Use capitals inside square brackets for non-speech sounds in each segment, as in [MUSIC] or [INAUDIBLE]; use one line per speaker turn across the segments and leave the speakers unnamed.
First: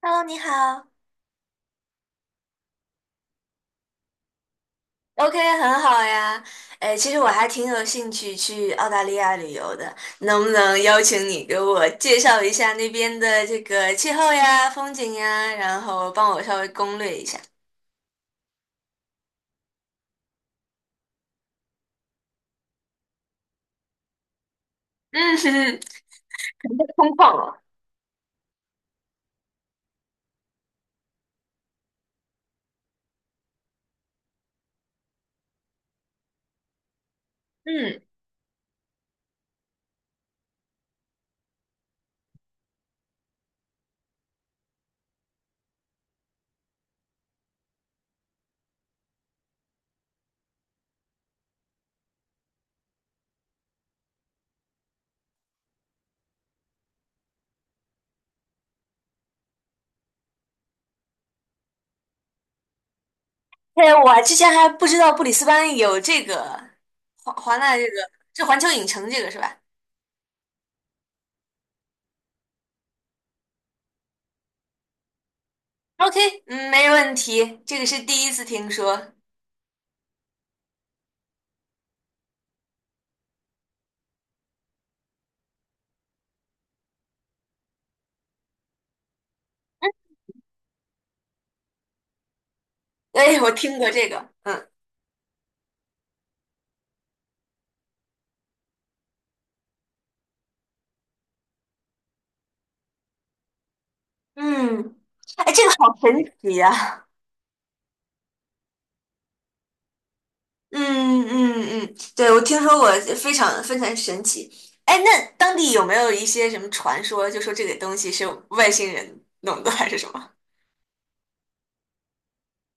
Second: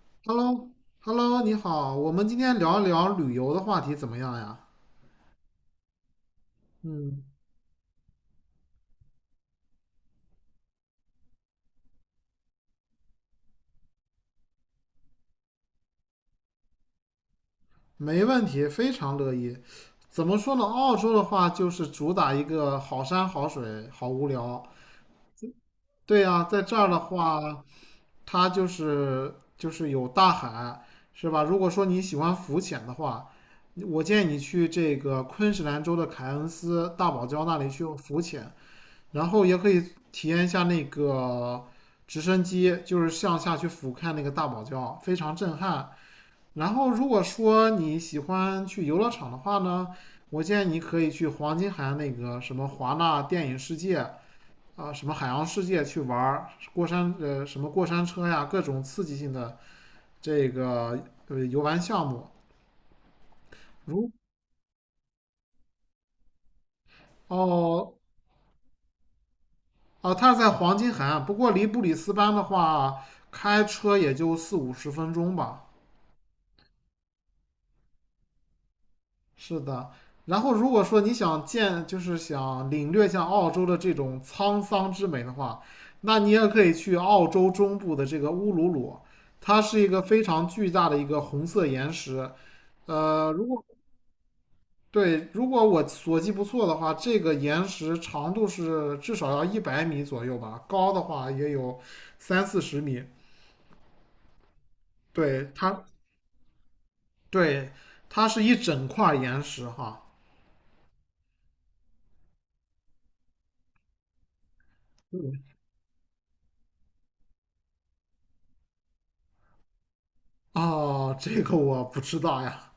Hello，你好。
Hello，Hello，你好，我们今天聊一聊旅游的话题怎么样呀？
OK，很好呀。哎，其实
嗯，
我还挺有兴趣去澳大利亚旅游的，能不能邀请你给我介绍一下那边的这个气候呀、风景呀，然后帮我稍微攻略一下？
没问题，非常乐意。怎么说呢？澳洲的话就是主打一个好山好水，好无聊。
嗯，[LAUGHS] 哼哼，
对呀，在这
很
儿的
空旷了。
话，它就是有大海，是吧？如果说你喜欢浮潜的话，我建议你去这个昆士兰州的凯恩斯大堡礁那里去
嗯，
浮潜，然后也可以体验一下那个直升机，就是向下去俯瞰那个大堡礁，非常震撼。然后如果说你喜欢去游乐场的话呢，我建议你可以去黄金海岸那个什么华纳电影世界。啊什么海洋世界去玩什么过山车呀，各种刺激性的这个游玩项目。
对，
如
我之前还不知道布里斯班有这个华这个
哦
是环球影城这个是吧
哦，它是在黄金海岸，不过离布里斯班的话，开车也就四五十分钟吧。
？OK，嗯，没问题，这个是第一次听说。[LAUGHS]
是的，然后如果说你想见，就是想领略像澳洲的这种沧桑之美的话，那你也可以去澳洲中部的这个乌鲁鲁，它是一个非常巨大的一个红色岩石。呃，
哎，
如
我
果
听过这个，嗯
对，如果我所记不错的话，这个岩石长度是至少要100米左右吧，高的话也有三四十米。
嗯，哎，
对，
这个好神奇呀、[LAUGHS]
对，它是一整块岩石哈。
嗯嗯嗯，对，我听说过，非常非常神奇。哎，那当地有没有一些什么传说，就说这个东西是外星人弄的，还是什么？
哦，这个我不知道呀，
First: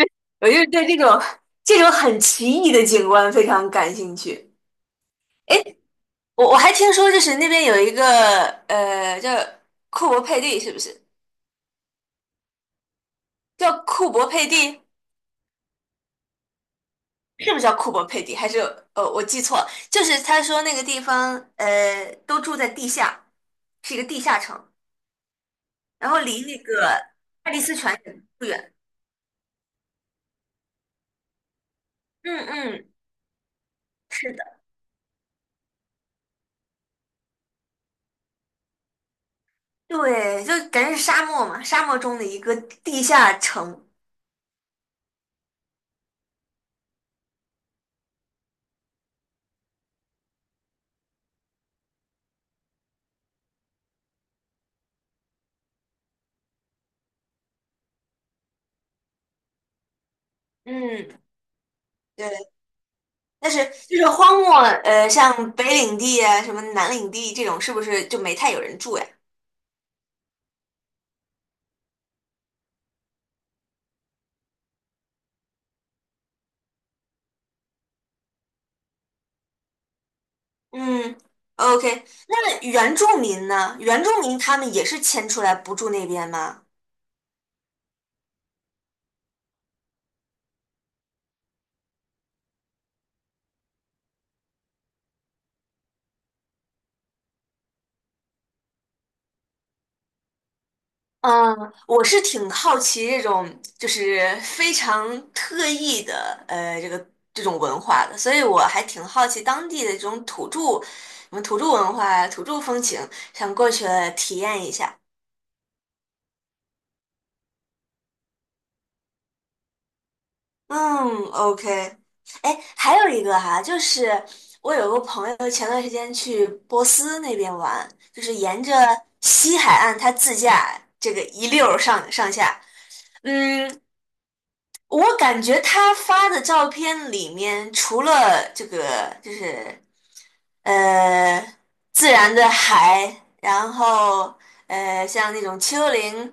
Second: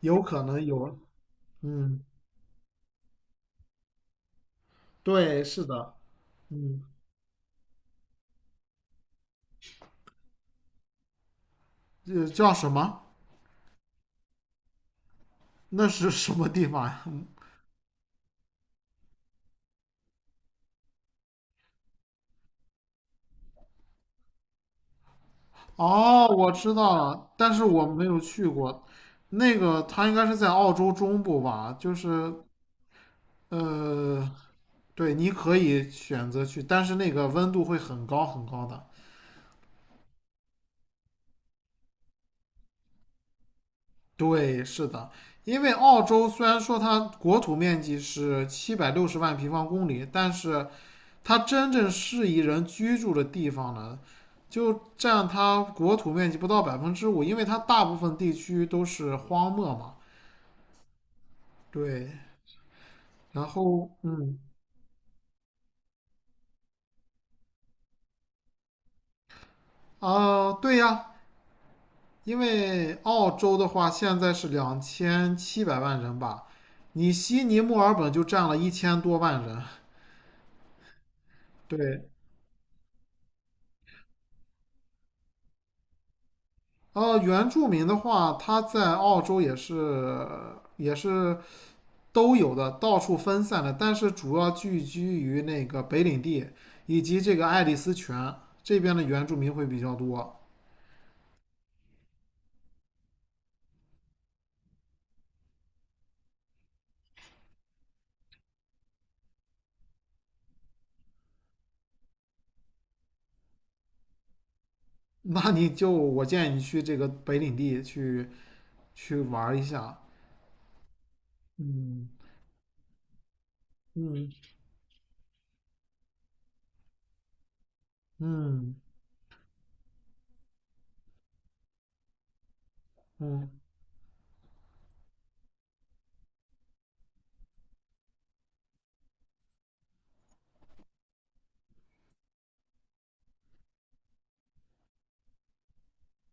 有
[LAUGHS]
可
我就
能
是对这
有。
种
嗯，
很奇异的景观非常感兴趣。
对，
哎，
是的，
我还
嗯，
听说，就是那边有一个叫库珀佩蒂，是不是
这叫什么？
叫库珀佩蒂？
那是什么地方呀？[LAUGHS] 嗯
是不是叫库珀佩蒂？还是我记错了，就是他说那个地方都住在地下，是一个地下城。然后
哦，
离
我
那
知
个
道了，但
爱丽
是
丝
我
泉
没有
也不
去
远。
过。那个，它应该是在澳洲中部吧？就是，
嗯嗯，
呃。
是的，
对，你可以选择去，但是那个温度会很高很高的。
对，就感觉是沙漠嘛，沙漠中的一个地下城。
对，是的，因为澳洲虽然说它国土面积是760万平方公里，但是它真正适宜人居住的地方呢，就占它国土面积不到5%，因为它大部分地区都是荒漠嘛。
嗯，
对，
对，
然
但是
后
就是
嗯
荒漠，像北领地啊，什么南领地这种，是不是就没太有人住呀？
啊，对呀，因为澳洲的话现在是2700万人吧，你悉尼、墨尔本就占了1000多万人。
嗯
对，
，OK，那原住民呢？原住民他们也是迁出来不住那边吗？
呃，原住民的话，他在澳洲也是都有的，到处分散的，但是主要聚居于那个北领地以及这个爱丽丝泉这边的原住民会比较多。
嗯，我是挺好奇这种就是非常特异的这个这种文化的，所以我还挺好奇当地的这种土著，什么土著文化、呀、土著风情，想过去体验一下。
那你就我建议你去这个北领地去玩一下。
嗯，OK。
嗯
哎，还有一个哈，就是
嗯
我有个朋友前段时间去波斯那边玩，就是沿着
嗯
西海岸他自驾这个一溜儿上上下。
嗯。
嗯，我感觉他发的照片里面，除了这个就是呃自然的海，然后像那种丘陵，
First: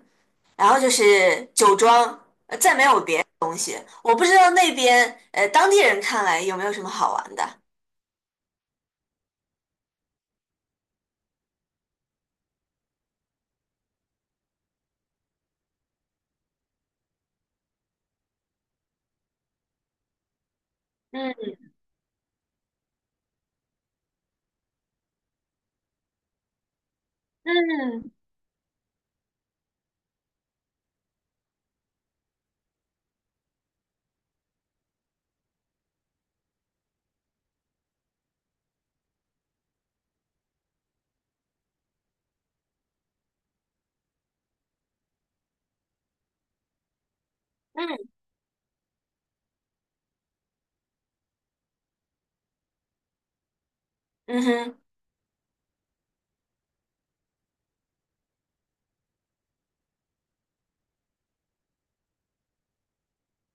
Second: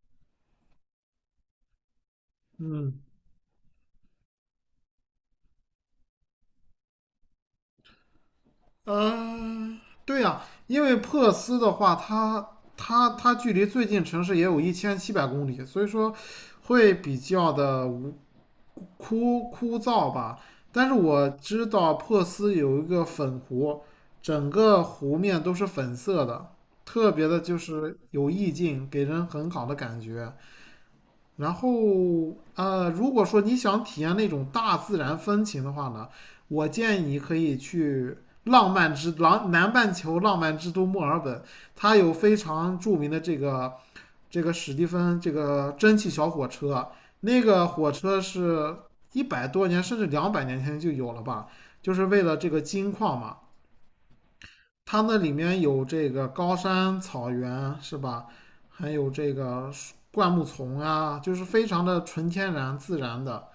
然后就是酒庄，呃再没
嗯，
有别。我不知道那边当地人看来有没有什么好玩的。
呃，对呀、因为珀斯的话，它距离最近城市也有1700公里，所以说会比较的无枯枯燥吧。但是我
嗯
知道珀斯有一个粉湖，整个湖面都是粉色的，特别的就是
嗯
有意境，给人很好的感觉。然后如果说你想体验那种大自然风情的话呢，我建议你可以去浪漫之浪南半球浪漫之都墨尔本，它有非常著名的这个史蒂芬这个蒸汽小火车，那个火
嗯，
车是100多年甚至200年前就有了吧，就是为了这个金矿嘛。
嗯哼，
它那里面有这个高山、草原，是吧？还有这个灌木丛啊，就是非常的纯天然、自然的。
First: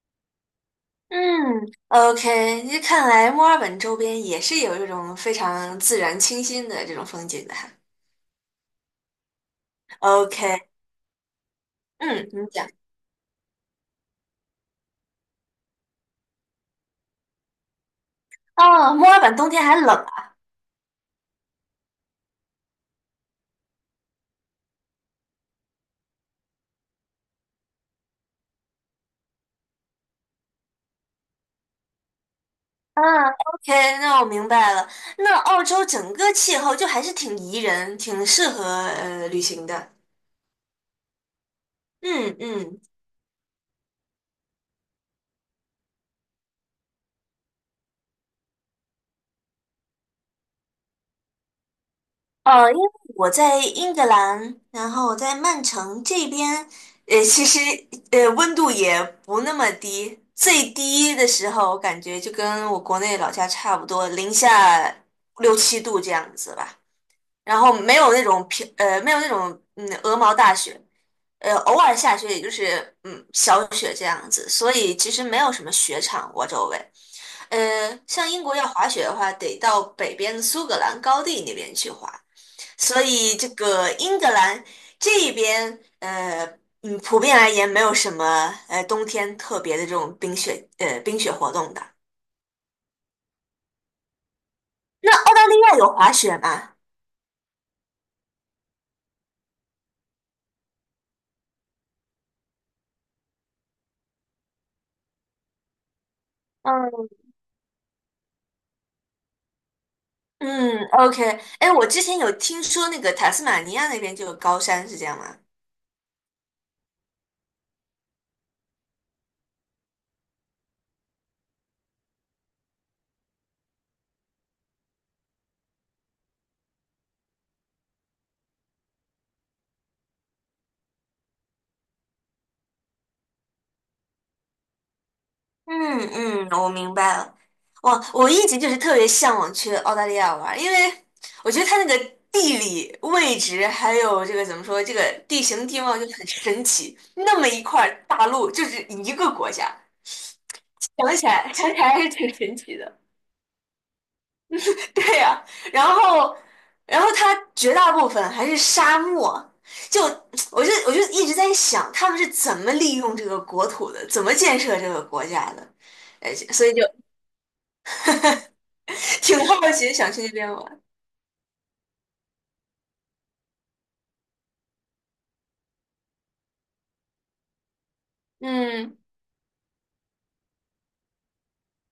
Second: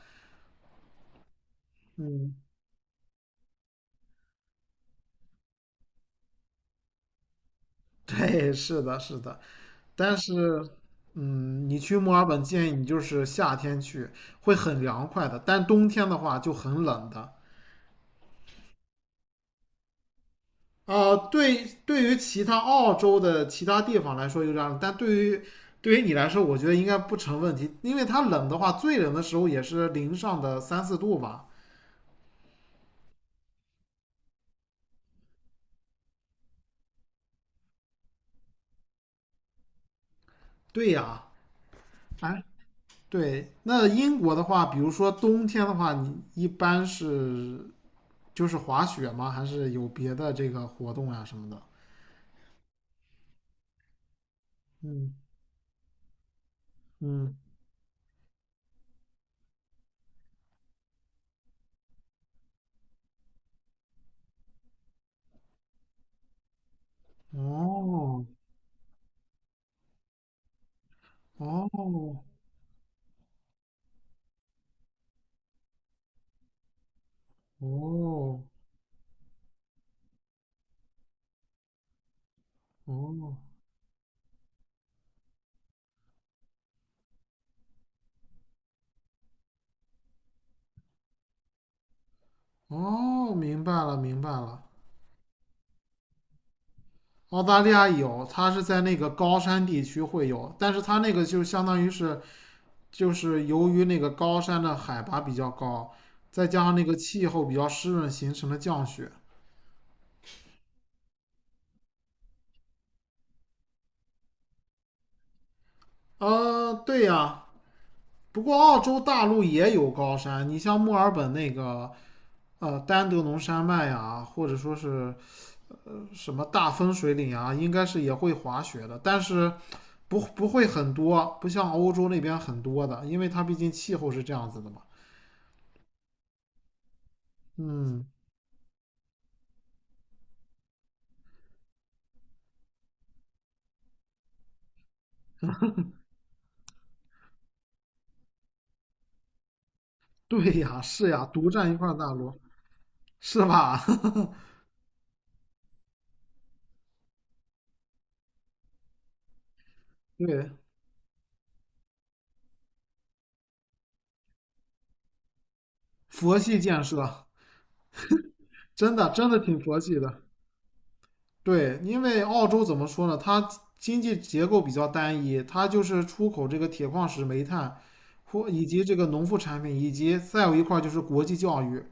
嗯
嗯，
，OK，那看来墨尔本周边也是有这种非常自然清新的这种风景的哈。
[LAUGHS] 对，是的，是的。但
OK，
是，嗯，你去墨
嗯，
尔本
你
建
讲。
议你就是夏天去，会很凉快的。但冬天的话就很冷的。
哦，墨尔本冬天还冷啊。
对，对于其他澳洲的其他地方来说有点冷，但对于你来说，我觉得应该不成问题，因为它冷的话，最冷的时候也是零上的三四度吧。
嗯，OK，那我明白了。那澳洲整个气候就还是挺宜人，挺适合旅行的。
对呀，
嗯
哎，
嗯，
对。那英国的话，比如说冬天的话，你一般是就是滑雪吗？还是有别的这个活动呀什么的？
因为我在英格兰，然后
嗯
我在曼城这边，
嗯，
其实温度也不那么低，最低的时候我感觉就跟我国内老家差不多，零下六七度这样子吧。然后没有那
哦
种没有那种鹅毛大雪，偶尔下
哦
雪也就是小雪这样子，所以其实没有什么雪场我周围。像英
哦
国要滑雪的话，得到北边的苏格兰高地那边去滑，所
哦
以这个英格兰这边普遍而言没有什么冬天特别的这种冰雪活动的。
哦，明白了明白了。
那澳大利亚有滑雪吗？
澳大利亚有，它是在那个高山地区会有，但是它那个就相当于是，就是由于那个高山的海拔比较高，再加上那个
嗯。
气候比较湿润形成的降雪。
嗯，OK，哎，我之前有听说那个塔斯马尼亚那边就有高山，是这样吗？
对呀，不过澳洲大陆也有高山，你像墨尔本那个丹德农山脉呀、或者说是什么大分水岭啊，应该是也会滑雪的，但是不会很多，不像欧洲那边很多的，因为它毕竟气候是这样子的嘛。
嗯嗯，我明白了。我
嗯，
我一直就是特别向往去澳大利亚玩儿，因为我觉得它那个地理位置还有这个怎么说，这个地形地貌就很神奇。那么一块儿大陆就是一个国家，
对呀，是呀，独占
想
一
起来
块
还是
大
挺
陆，
神奇的。
是吧？[LAUGHS]
[LAUGHS] 对呀、然后，然后它绝大部分还是沙漠，就
对，
[TSK] 我就一直在想，他们是怎么利用这个国土的，怎么建设这个国家的，呃，
佛系
所以
建
就
设，真的
[LAUGHS]
真的
挺
挺
好
佛
奇，
系
想
的。
去那边玩。
对，因为澳洲怎么说呢？它经济结构比较单一，它就是出口这个铁矿石、煤炭，或以及这
嗯
个农副产品，以及再有一块儿就是国际教育，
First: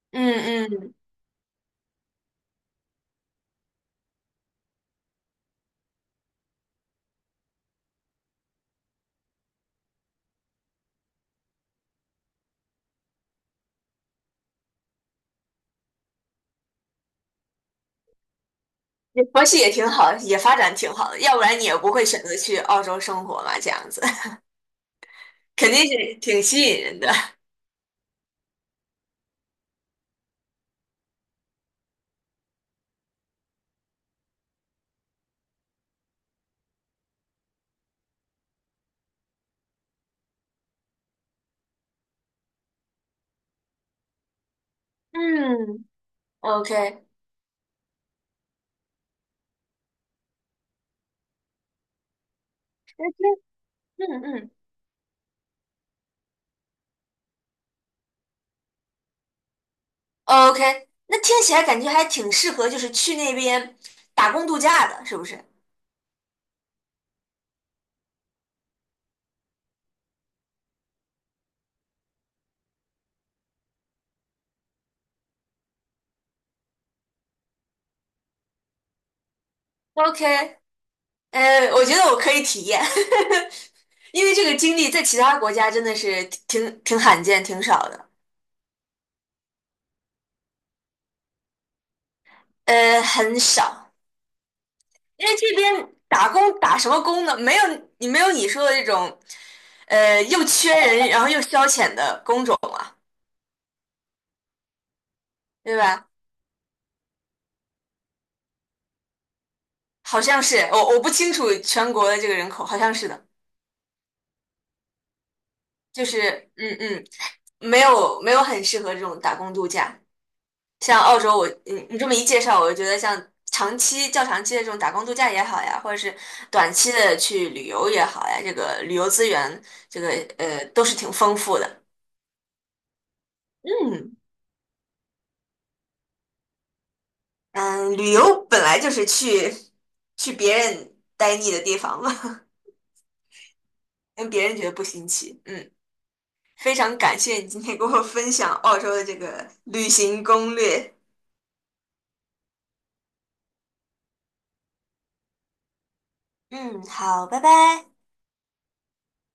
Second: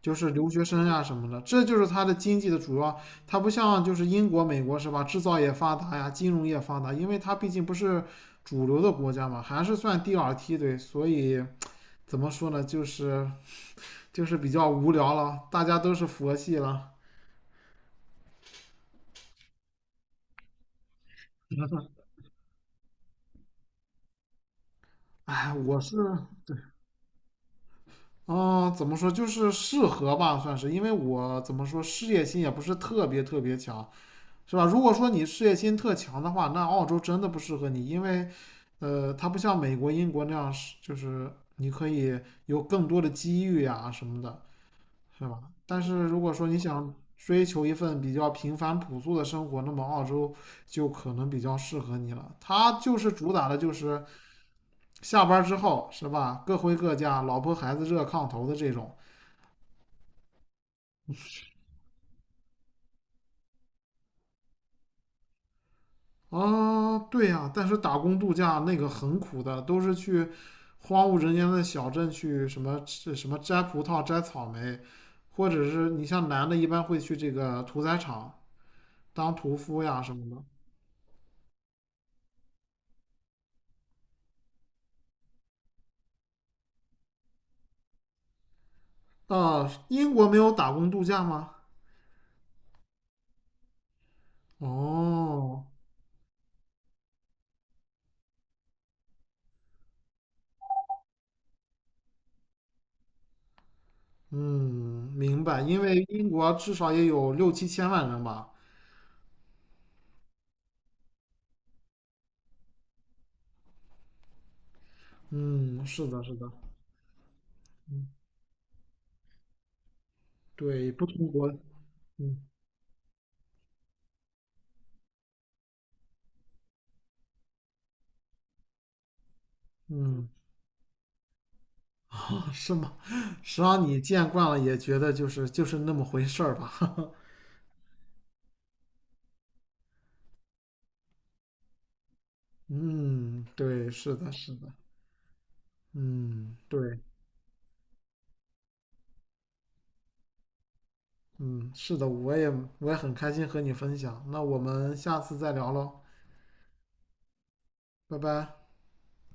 就是留学
嗯
生
嗯，
呀、什么的，这就是它的经济的主要。它不像就是英国、美国是吧？制造业发达呀，金融业发达，因为它毕竟不是主流的国家嘛，还是算第二梯队，所以怎么说呢？就是比较无聊了，大家都是佛系了。
也佛系也挺好，也发展挺好的，要不然你也不会选择去澳洲生活嘛，这样子
哎，
[LAUGHS] 肯
我
定
是。
是挺吸引人的。
嗯，怎么说就是适合吧，算是，因为我怎么说事业心也不是特别特别强，是吧？如果说你事业心特强的话，那澳洲真的不适合你，因为，呃，它不像美国、英国那样是，就是你可以有更多的机遇呀什么的，是吧？但
嗯
是如果说你想
，OK，
追求一份比较平凡朴素的生活，那么澳洲就可能比较适合你了。它就是主打的就是
嗯嗯。
下班之后，是吧？各回各家，老婆孩子热炕头的这种。
OK，那听起来感觉还挺适合，就是去那边打工度假的，是不是
啊，对呀、但是打工度假那个很苦的，都是去荒无人烟的小镇去什么吃什么摘葡萄、摘草莓，或者是你像男的，一般会去这个屠宰场当屠夫呀什么的。
？OK，呃，我觉得我可以体验，[LAUGHS] 因为这个经历在其他国家真的是挺罕见、挺少的，
啊，英国没有打工度假吗？
呃，很少。因为这
哦，
边打工打什么工呢？没有你说的这种，呃，又缺人，然后又消遣的工种啊，
嗯，明白，
对
因为
吧？
英国至少也有六七千万人吧。
好像是，我不清楚全国的这个人口，好像是的，
嗯，
就
是的，是的，
是嗯嗯。没有很适合这种打工度假。
对，
像
不
澳
同
洲我，
国，
你这么一
嗯
介绍，我就觉得像长期较长期的这种打工度假也好呀，或者是短期的去旅游也好呀，这个旅游资源，这个
嗯。
都是挺丰富的。
是吗？实际上你
嗯
见惯了，也觉得就是那么回事儿吧。[LAUGHS]
嗯，旅游本来就是去别人待腻的地方嘛，
嗯，对，是
[LAUGHS] 让
的，
别
是
人觉
的，
得不新奇。嗯，
嗯，
非常
对，
感谢你今天给我分享澳洲的这个旅行攻略。
嗯，是的，我也很开心和你分享。那我们下次再聊喽，
嗯，好，拜拜。
拜拜。